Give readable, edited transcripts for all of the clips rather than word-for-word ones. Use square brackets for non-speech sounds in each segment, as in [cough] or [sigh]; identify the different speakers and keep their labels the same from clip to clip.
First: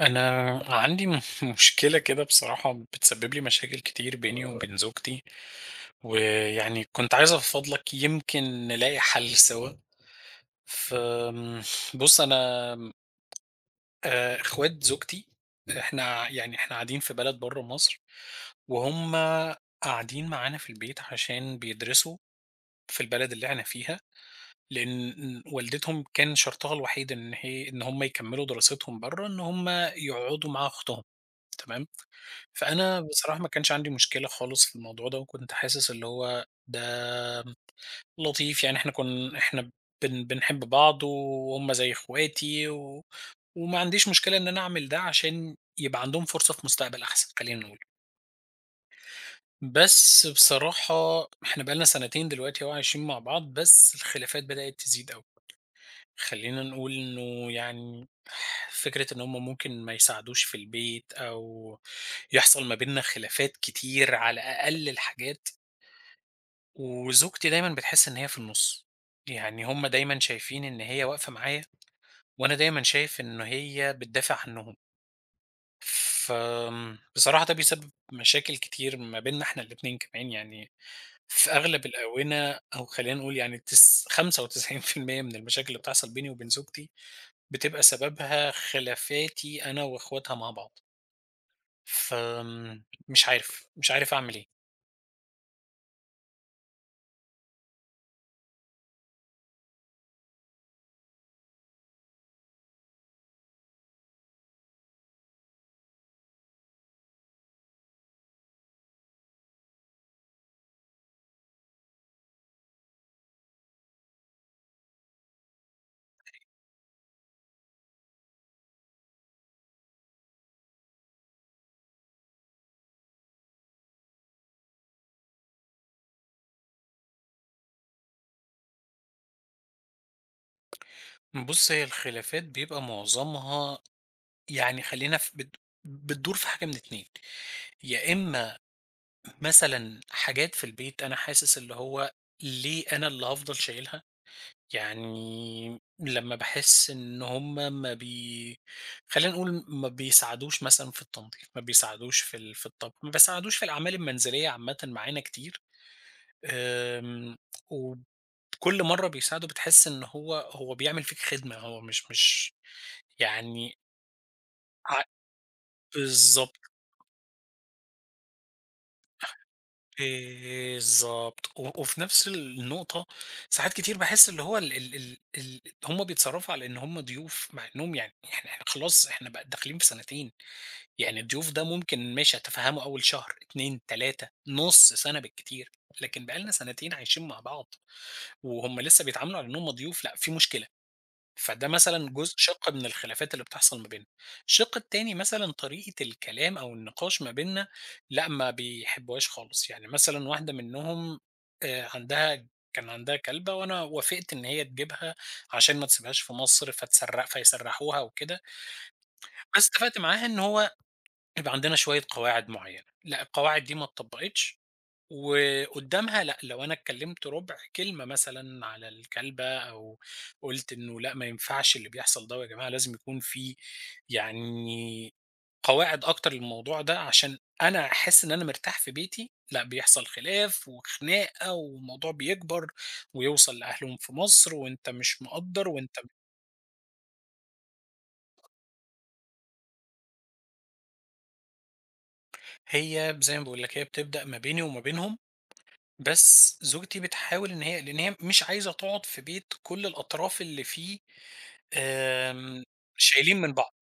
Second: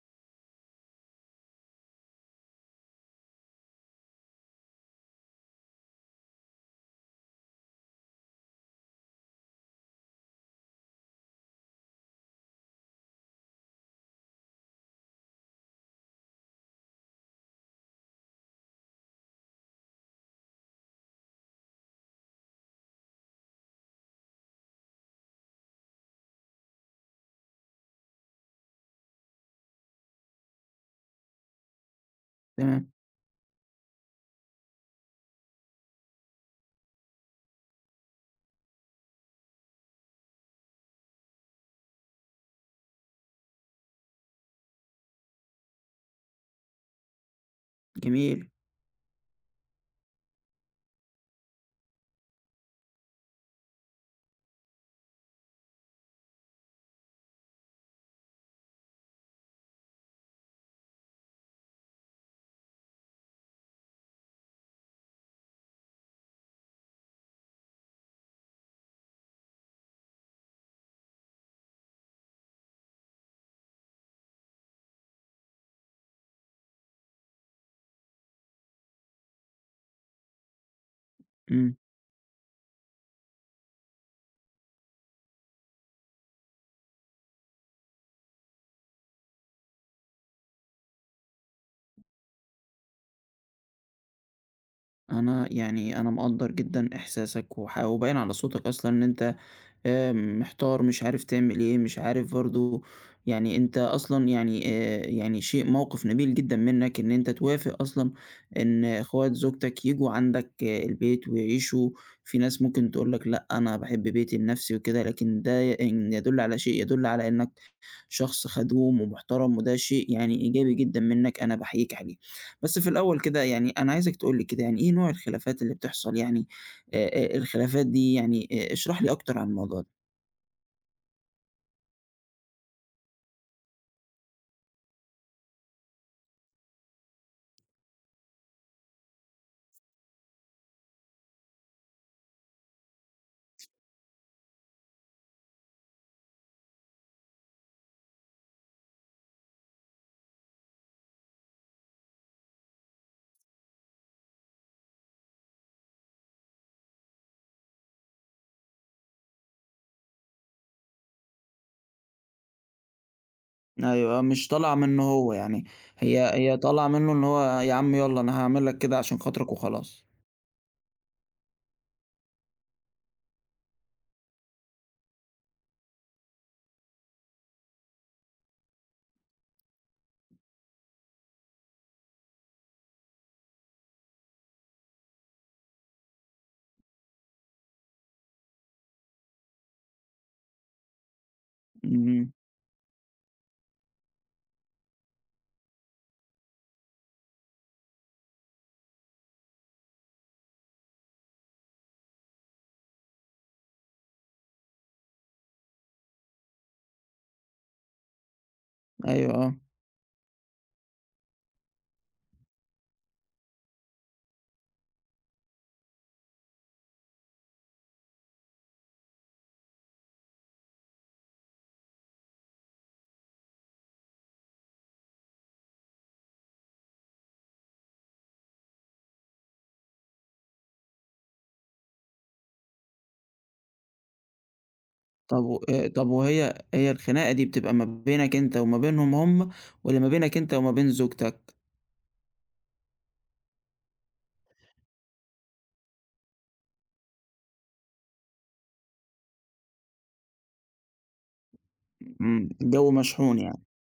Speaker 1: أنا عندي [laughs] مشكلة كده بصراحة بتسبب لي مشاكل كتير بيني وبين زوجتي، ويعني كنت عايز أفضفض لك يمكن نلاقي حل سوا. فبص أنا، آه، إخوات زوجتي إحنا قاعدين في بلد بره مصر، وهم قاعدين معانا في البيت عشان بيدرسوا في البلد اللي إحنا فيها، لأن والدتهم كان شرطها الوحيد إن هم يكملوا دراستهم بره، إن هم يقعدوا مع أختهم. تمام.
Speaker 2: تمام.
Speaker 1: فأنا بصراحة ما كانش عندي مشكلة خالص في الموضوع ده، وكنت حاسس اللي هو ده لطيف، يعني إحنا كن إحنا بن بنحب بعض وهُم زي إخواتي، وما عنديش مشكلة إن أنا أعمل ده عشان يبقى عندهم فرصة في مستقبل أحسن، خلّينا نقول.
Speaker 2: جميل.
Speaker 1: بس بصراحة إحنا بقى لنا سنتين دلوقتي أهو عايشين مع بعض، بس الخلافات بدأت تزيد أوي. خلّينا نقول إنه يعني فكرة إن هم ممكن ما يساعدوش في البيت، أو يحصل ما بيننا خلافات كتير على أقل الحاجات. وزوجتي دايمًا بتحس إن هي في النُص، يعني هم دايمًا شايفين إن هي واقفة معايا، وأنا دايمًا شايف إن هي بتدافع عنّهم. بصراحة ده بيسبب مشاكل كتير ما بيننا إحنا الاتنين كمان. يعني في
Speaker 2: إمم.
Speaker 1: أغلب الآونة، أو خلّينا نقول يعني 95% من المشاكل اللي بتحصل بيني وبين زوجتي بتبقى سببها خلافاتي أنا وأخواتها مع بعض. فمش عارف، مش عارف أعمل إيه.
Speaker 2: أنا يعني أنا مقدّر جدًا إحساسك وح وباين على صوتك أصلًا إن أنت محتار مش عارف تعمل إيه، مش عارف برضه يعني أنت أصلًا يعني يعني موقِف نبيل جدًا منّك إن أنت توافق أصلًا إن إخوات زوجتك ييجوا عندك آه، البيت ويعيشوا. في ناس ممكن تقول لك لأ، أنا باحب بيتي لنَفْسي وكده، لكن ده ي إن يدُل على يدُل على إنّك شخص خدوم ومحترم، وده شيء يعني إيجابي جدًا منّك، أنا باحييك عليه. بس في الأول كده يعني أنا عايزك تقول لي كده يعني إيه نوع الخلافات اللي بتحصل يعني، آآ الخلافات دي يعني، اشرح لي أكتر عن الموضوع ده.
Speaker 1: بُص، هي الخلافات بيبقى معظمها، يعني خلّينا في بت بتدور في حاجة من 2، يا إما مثلًا حاجات في البيت أنا حاسس اللي هو ليه أنا اللي هافضل شايلها، يعني لمّا باحس إن هُم ما بي خلّينا نقول ما بيساعدوش مثلًا في التنضيف، ما بيساعدوش في ال في الطبخ، ما بيساعدوش في الأعمال المنزلية عامةً معانا كتير. آمم، وكل مرّة بيساعده بتحس إن هو بيعمل فيك خدمة، هو مش يعني.
Speaker 2: أيوه، مش طالعة
Speaker 1: ع
Speaker 2: منّه هو يعني، هي
Speaker 1: بالضبط،
Speaker 2: طالعة منّه، إن هو يا عم يالّا أنا هاعمل لك كده عشان خاطرك وخلاص.
Speaker 1: بالضبط. وفي نفس النقطة ساعات كتير باحس اللي هو ال ال ال ال هُم بيتصرّفوا على إن هُم ضيوف، مع إنهم يعني إحنا خلاص إحنا بقى داخلين في سنتين. يعني الضيوف ده ممكن ماشي أتفهّمه أول شهر، 2، 3، نُص سنة بالكتير، لكن بقى لنا سنتين عايشين مع بعض وهُم لسه بيتعاملوا على إن هُم ضيوف، لأ في مشكلة. فده مثلًا
Speaker 2: إمم.
Speaker 1: جزء شِق من الخلافات اللي بتحصل ما بيننا. الشِق التاني مثلًا طريقة الكلام أو النقاش ما بيننا، لأ، ما بيحبوهاش خالص. يعني مثلًا واحدة منّهم عندها، كان عندها كلبة وأنا وافقت إن هي تجيبها عشان ما تسيبهاش في مصر فتسرّق فيسرّحوها وكده.
Speaker 2: أيوه آه.
Speaker 1: بس اتفقت معاها إن هو يبقى عندنا شوية قواعد معيّنة. لأ، القواعد دي ما اتطبّقتش، وقدّامها لأ، لو أنا اتكلّمت رُبع كلمة مثلًا على الكلبة، أو قُلت إنه لأ، ما ينفعش اللي بيحصل ده، ويا جماعة لازم يكون في يعني قواعد أكتر للموضوع ده عشان أنا أحس إن أنا مرتاح في بيتي، لأ، بيحصل خلاف وخناقة والموضوع بيكبر ويوصل لأهلهم في مصر وأنت مش
Speaker 2: طب و
Speaker 1: مقدّر وأنت
Speaker 2: طب وهي الخناقة دي بتبقى ما بينك أنت وما بينهم هم، والّا ما بينك أنت وما بين زوجتك؟
Speaker 1: هي زي ما باقول لك، هي بتبدأ ما بيني وما بينهم، بس زوجتي بتحاول إن هي لإن هي مش عايزة تقعد في بيت كل الأطراف اللي فيه
Speaker 2: إمم،
Speaker 1: آمم،
Speaker 2: الجو مشحون
Speaker 1: شايلين من
Speaker 2: يعني.
Speaker 1: بعض.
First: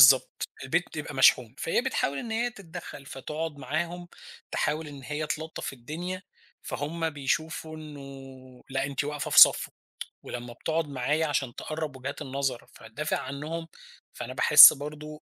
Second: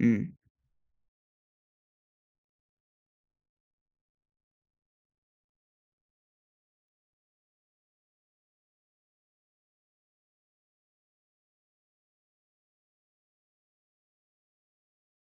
Speaker 2: إمم.
Speaker 1: البيت بيبقى مشحون، فهي بتحاول إن هي تتدخّل، فتقعد معاهم تحاول إن هي تلطّف الدنيا، فهُم بيشوفوا إنه لأ، أنتِ واقفة في صفّه، ولمّا بتقعد معايا عشان تقرّب وجهات النظر فتدافع عنّهم، فأنا باحس برضه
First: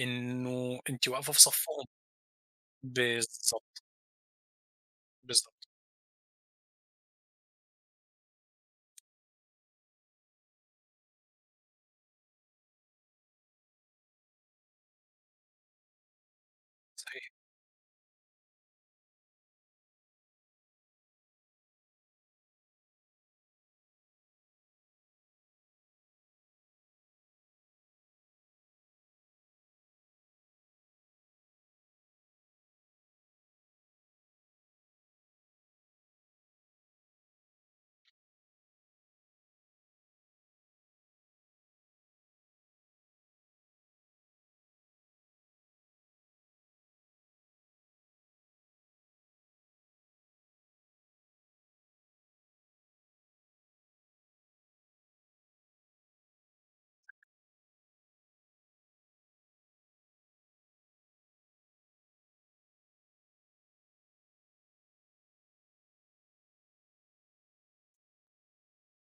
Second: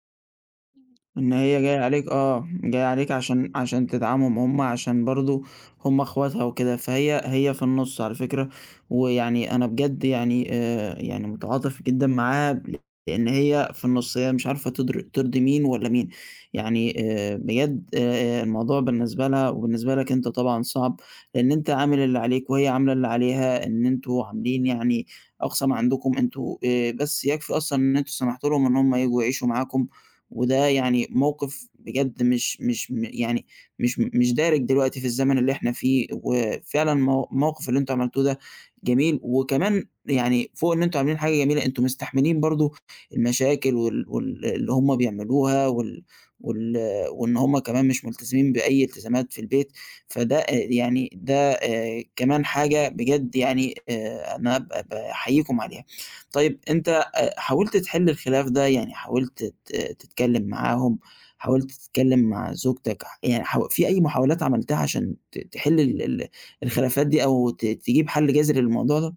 Speaker 1: إنه أنتِ واقفة
Speaker 2: إن
Speaker 1: في
Speaker 2: هي جاية
Speaker 1: صفّهم.
Speaker 2: عليك آه، جاية عليك عشان
Speaker 1: بالضبط،
Speaker 2: عشان تدعمهم هم، عشان برضه
Speaker 1: بالضبط.
Speaker 2: هم أخواتها وكده، فهي في النُص على فكرة. ويعني أنا بجد يعني يعني متعاطف جدًا معاها، لإن هي في النُص، هي مش عارفة ترضي مين والّا مين. يعني
Speaker 1: صحيح.
Speaker 2: بجد الموضوع بالنسبة لها وبالنسبة لك أنت طبعًا صعب، لإن أنت عامل اللي عليك وهي عاملة اللي عليها، إن أنتم عاملين يعني أقصى ما عندكم. أنتم بس يكفي أصلًا إن أنتم سمحتوا لهم إن هم ييجوا يعيشوا معاكم. وده يعني موقف بجد مش مش م يعني مش دارج دلوقتي في الزمن اللي إحنا فيه، وفعلًا الموقف اللي أنتم عملتوه ده جميل. وكمان يعني فوق إن أنتم عاملين حاجة جميلة، أنتم مستحملين برضه المشاكل وال اللي هم بيعملوها وال وال وإن هم كمان مش ملتزمين بأي التزامات في البيت. فده يعني ده كمان حاجة بجد يعني أنا باحييكم عليها. طيب أنت حاولت تحل الخلاف ده، يعني حاولت تتكلم معاهم، حاولت تتكلم مع زوجتك، يعني في أي محاولات عملتها عشان تحل ال ال الخلافات دي، أو تجيب حل جذري للموضوع ده؟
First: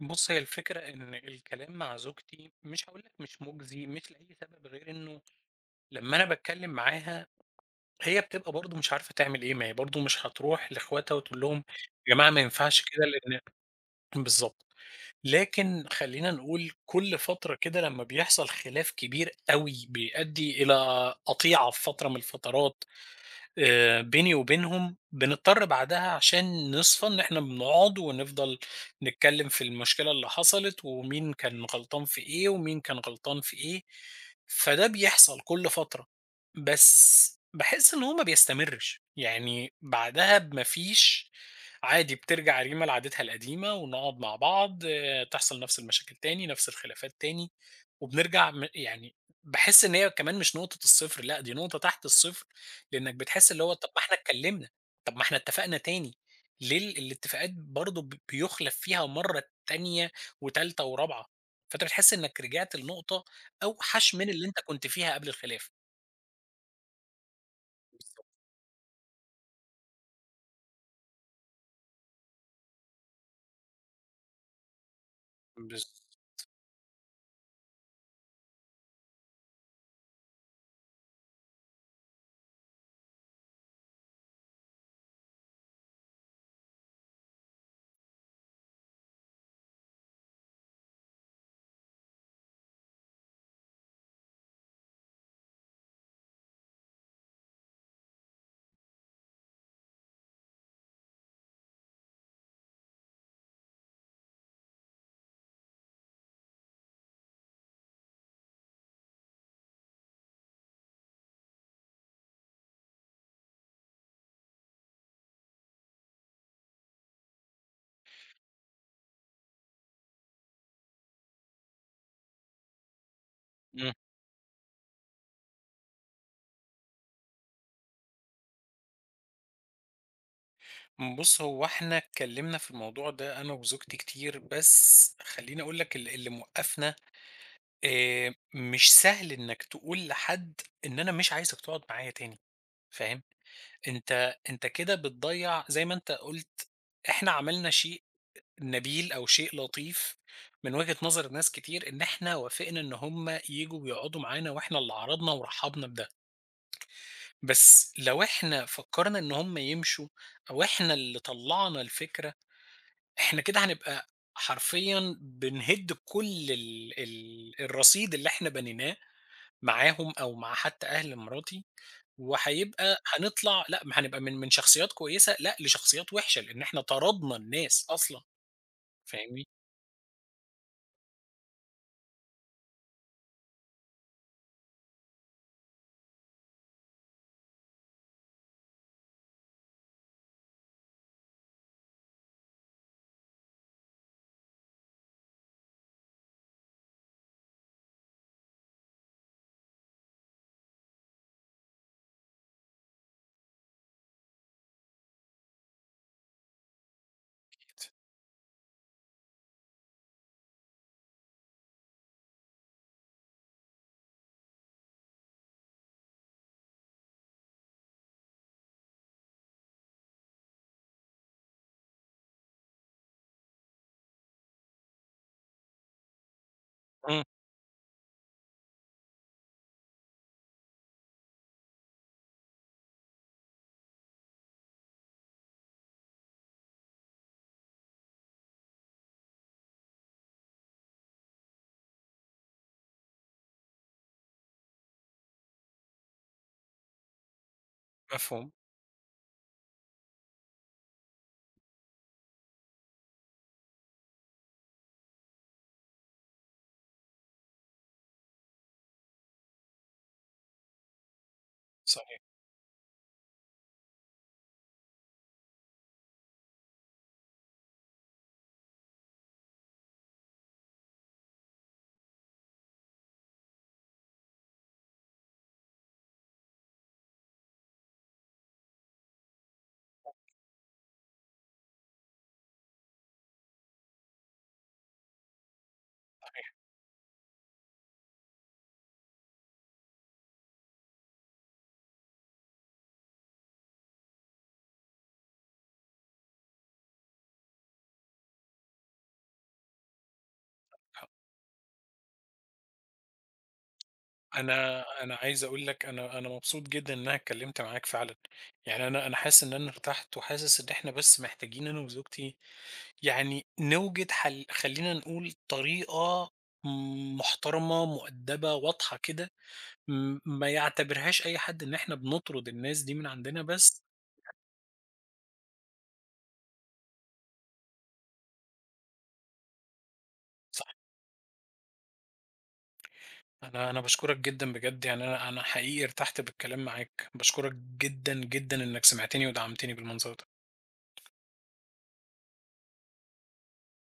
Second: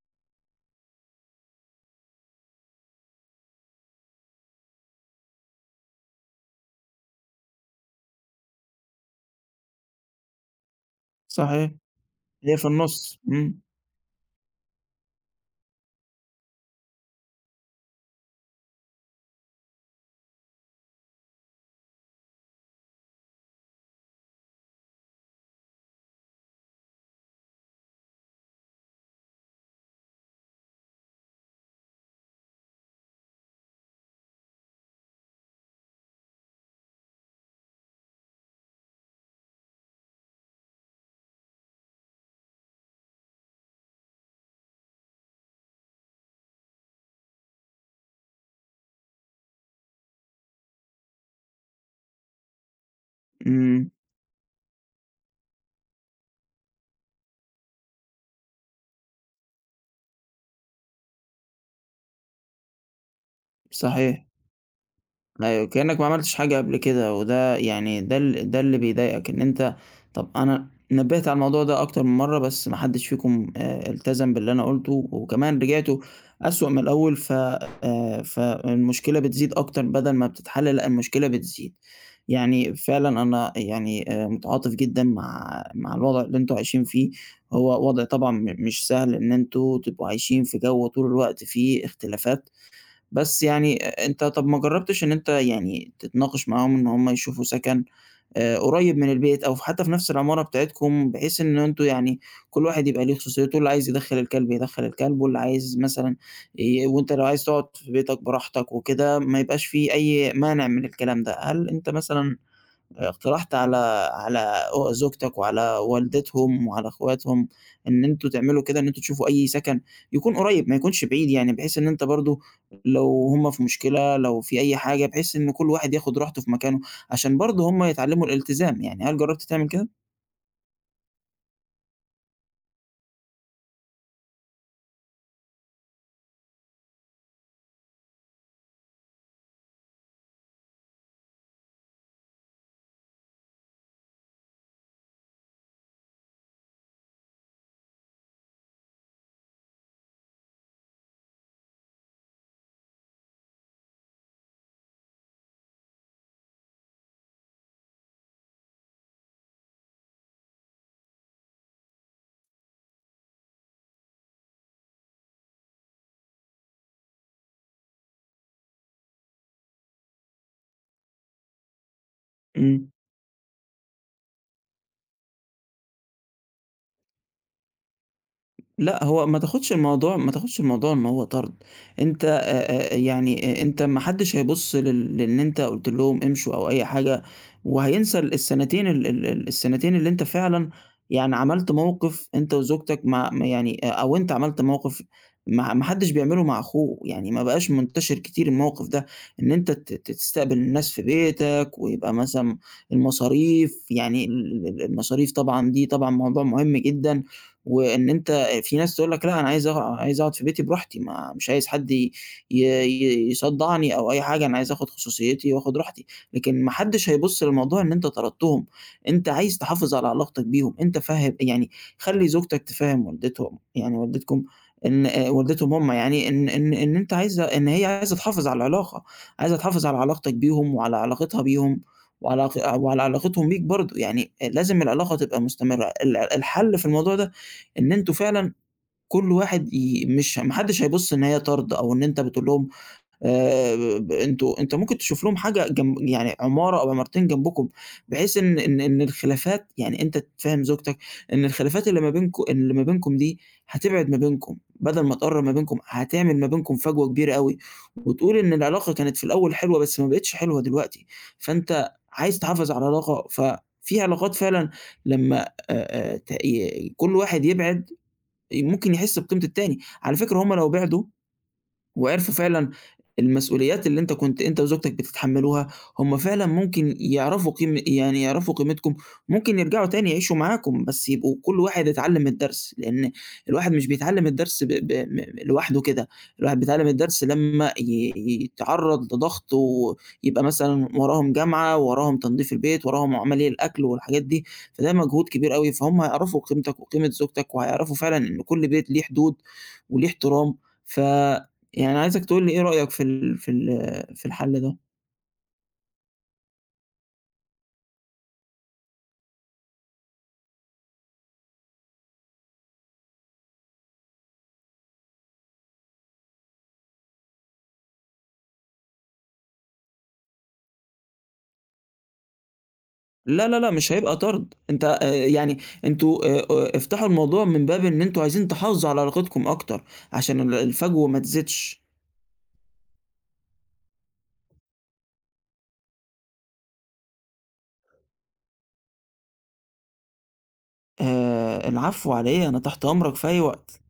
Speaker 1: بُص، هي الفكرة إن الكلام مع زوجتي مش هاقول لك مش مُجزي، مش لأي سبب غير إنه لمّا أنا باتكلّم معاها هي بتبقى برضه مش عارفة تعمل إيه. ما هي برضه مش هتروح لاخواتها وتقول لهم
Speaker 2: صحيح.
Speaker 1: يا جماعة ما
Speaker 2: هي في
Speaker 1: ينفعش كده
Speaker 2: النُص.
Speaker 1: لإن
Speaker 2: إمم.
Speaker 1: [clears throat] بالضبط. لكن خلّينا نقول كل فترة كده لمّا بيحصل خلاف كبير أوي بيؤدّي إلى قطيعة في فترة من الفترات بيني وبينهم، بنضطر بعدها عشان نصفى إن إحنا بنقعد ونفضل نتكلم في المشكلة اللي حصلت، ومين كان غلطان في إيه، ومين كان غلطان في إيه. فده بيحصل كل فترة، بس باحس إن هو ما بيستمرش. يعني بعدها ما فيش، عادي بترجع ريما لعادتها القديمة ونقعد مع بعض، آه، تحصل نفس المشاكل تاني، نفس الخلافات تاني. وبنرجع يعني باحس إن هي كمان مش نقطة الصفر، لأ، دي نقطة تحت الصفر. لإنك بتحس اللي هو طب
Speaker 2: إمم.
Speaker 1: ما إحنا اتكلمنا، طب ما إحنا اتفقنا تاني، ليه الاتفاقات برضه بيُخلف فيها مرّة تانية وتالتة ورابعة. فأنت بتحس إنك رجعت لنقطة أوحش
Speaker 2: صحيح.
Speaker 1: من اللي أنت كنت فيها قبل
Speaker 2: أيوه،
Speaker 1: الخلاف.
Speaker 2: كأنك ما عملتش حاجة قبل كده، وده يعني
Speaker 1: بالضبط.
Speaker 2: ده اللي بيضايقك، إن أنت طب أنا نبّهت على الموضوع ده أكتر من مرّة، بس ما حدش فيكم التزم باللي أنا قُلته، وكمان
Speaker 1: بالض
Speaker 2: رجعتوا أسوأ من الأول. ف فالمشكلة بتزيد أكتر بدل ما بتتحل، لأ المشكلة بتزيد. يعني فعلًا أنا يعني متعاطف جدًا مع الوضع اللي أنتم عايشين فيه، هو وضع طبعًا مش سهل إن أنتم تبقوا عايشين في جو طول الوقت فيه اختلافات. بس يعني أنت طَب ما جرّبتش إن أنت يعني تتناقش معاهم إن هم يشوفوا سَكَن قريّب من البيت، أو حتّى في نَفْس العمارة بتاعتكم، بحيث إن أنتم يعني كل واحد يبقى ليه خصوصيته، اللي عايز يدخّل الكلب يدخّل الكلب، واللي عايز مثلًا وأنت لو عايز تقعد في بيتك براحتك وكده، ما يبقاش في أي مانع من الكلام ده. هل أنت مثلًا اقترحت على زوجتك وعلى والدتهم وعلى اخواتهم إن أنتم تعملوا كده، إن أنتم تشوفوا أي سكن يكون قريب ما يكونش بعيد يعني، بحيث إن أنت برضه لو هُم في
Speaker 1: إمم.
Speaker 2: مشكلة، لو في أي حاجة، بحيث إن كل واحد ياخد راحته في مكانه، عشان برضه هُم يتعلموا الالتزام يعني. هل جرّبت تعمل كده؟
Speaker 1: بُص، هو إحنا اتكلمنا في الموضوع ده أنا وزوجتي كتير، بس خلّيني أقول لك اللي موقّفنا مش سهل إنك تقول لحد إن أنا مش عايزك تقعد معايا تاني، فاهم؟ أنت كده بتضيّع زي ما أنت قُلت إحنا عملنا شيء نبيل، أو شيء لطيف من وجهة نظر ناس كتير، إن إحنا وافقنا إن هم ييجوا ويقعدوا معانا وإحنا اللي عرضنا ورحّبنا بده. بس لو إحنا فكّرنا إن هم يمشوا، أو إحنا اللي طلّعنا الفكرة، إحنا كده هنبقى حرفيًا بنهِد كل ال ال الرصيد اللي إحنا بنيناه معاهم، أو مع حتى أهل مراتي،
Speaker 2: إمم.
Speaker 1: وهيبقى هنطلع لأ، ما هنبقى من شخصيات كويسة لأ، لشخصيات وِحشة، لإن إحنا طردنا الناس أصلًا،
Speaker 2: لأ، هو
Speaker 1: فاهمني؟
Speaker 2: ما تاخدش الموضوع إن هو طرد. أنت يعني أنت ما حدش هيبُص لإن أنت قُلت لهم امشوا أو أي حاجة، وهينسى ال السنتين ال ال ال السنتين اللي أنت فعلًا يعني عملت موقف أنت وزوجتك مع ما يعني أ أو أنت عملت موقف ما حدش بيعمله مع أخوه، يعني ما بقاش منتشر كتير الموقف ده، إن أنت ت ت تستقبل الناس في بيتك، ويبقى مثلًا المصاريف يعني ال ال المصاريف طبعًا دي طبعًا موضوع مهم جدًا. وإن أنت في ناس تقول لك لأ أنا عايز أقعد في بيتي براحتي، ما مش عايز حد ي ي ي يصدّعني أو أي حاجة، أنا عايز آخُد خصوصيتي وآخُد راحتي، لكن ما حدّش هيبُص للموضوع إن أنت طردتهم. أنت عايز تحافظ على علاقتك بيهم. أنت فهِّم يعني خلّي زوجتك تفهِّم والدتهم يعني والدتكم إن والدتهم هم يعني إن إن إن أنت
Speaker 1: إمم،
Speaker 2: عايزة إن هي عايزة تحافظ على العلاقة، عايزة تحافظ على علاقتك بيهم وعلى علاقتها بيهم وعلى علاقتهم بيك برضه. يعني لازم العلاقة تبقى مستمرة. الحَل في الموضوع ده إن أنتم فعلًا كل واحد ي مش ما حدش هيبُص إن هي طرد، أو إن أنت بتقول لهم ب أنتم أنت ممكن تشوف لهم حاجة جنب يعني عمارة أو عمارتين جنبكم، بحيث
Speaker 1: مفهوم،
Speaker 2: إن إن إن الخلافات يعني أنت تفهم زوجتك إن الخلافات اللي ما بينكم دي هتبعد ما بينكم، بدل ما تقرّب ما بينكم هتعمل ما بينكم فجوة كبيرة أوي، وتقول إن العلاقة كانت في الأول حلوة بس ما بقتش حلوة دلوقتي، فأنت
Speaker 1: صحيح،
Speaker 2: عايز تحافظ على العلاقة. ففي علاقات فعلًا لمّا ت ي كل واحد يبعد ممكن يحس بقيمة التاني. على فكرة هُم لو بعدوا وعرفوا فعلًا المسؤوليات اللي أنت كنت أنت وزوجتك بتتحمّلوها، هم فعلًا ممكن يعرفوا قيم يعني يعرفوا قيمتكم، ممكن يرجعوا تاني يعيشوا معاكم، بس يبقوا كل واحد اتعلّم الدرس، لإن الواحد مش بيتعلّم الدرس ب ب م لوحده كده.
Speaker 1: صحيح.
Speaker 2: الواحد بيتعلّم الدرس لمّا يتعرّض لضغط، ويبقى مثلًا وراهم جامعة، وراهم تنضيف البيت، وراهم عملية الأكل والحاجات دي. فده مجهود كبير أوي، فهم هيعرفوا قيمتك وقيمة زوجتك، وهيعرفوا فعلًا إن كل بيت ليه حدود وليه احترام. ف يعني عايزك تقول لي إيه رأيك في ال في ال في الحل ده؟
Speaker 1: أنا عايز أقول لك أنا مبسوط جدًا إن أنا اتكلمت معاك فعلًا. يعني أنا حاسس إن أنا ارتحت، وحاسس إن إحنا بس محتاجين أنا وزوجتي يعني نوجد حل، خلّينا نقول طريقة محترمة، مؤدبة، واضحة كده، ما يعتبرهاش أي حد إن إحنا بنطرد الناس دي من عندنا
Speaker 2: لا، لا، لأ،
Speaker 1: بس.
Speaker 2: مش هيبقى طرد. أنت يعني أنتم افتحوا الموضوع من باب إن أنتم عايزين تحافظوا على علاقتكم أكتر، عشان الفجوة ما تزيدش.
Speaker 1: أنا باشكرك جدًا بجد، يعني أنا حقيقي ارتحت بالكلام معاك، باشكرك جدًا، جدًا إنك سمعتني ودعمتني بالمنظر ده.
Speaker 2: العفو على إيه، أنا تحت أمرك في أي وقت.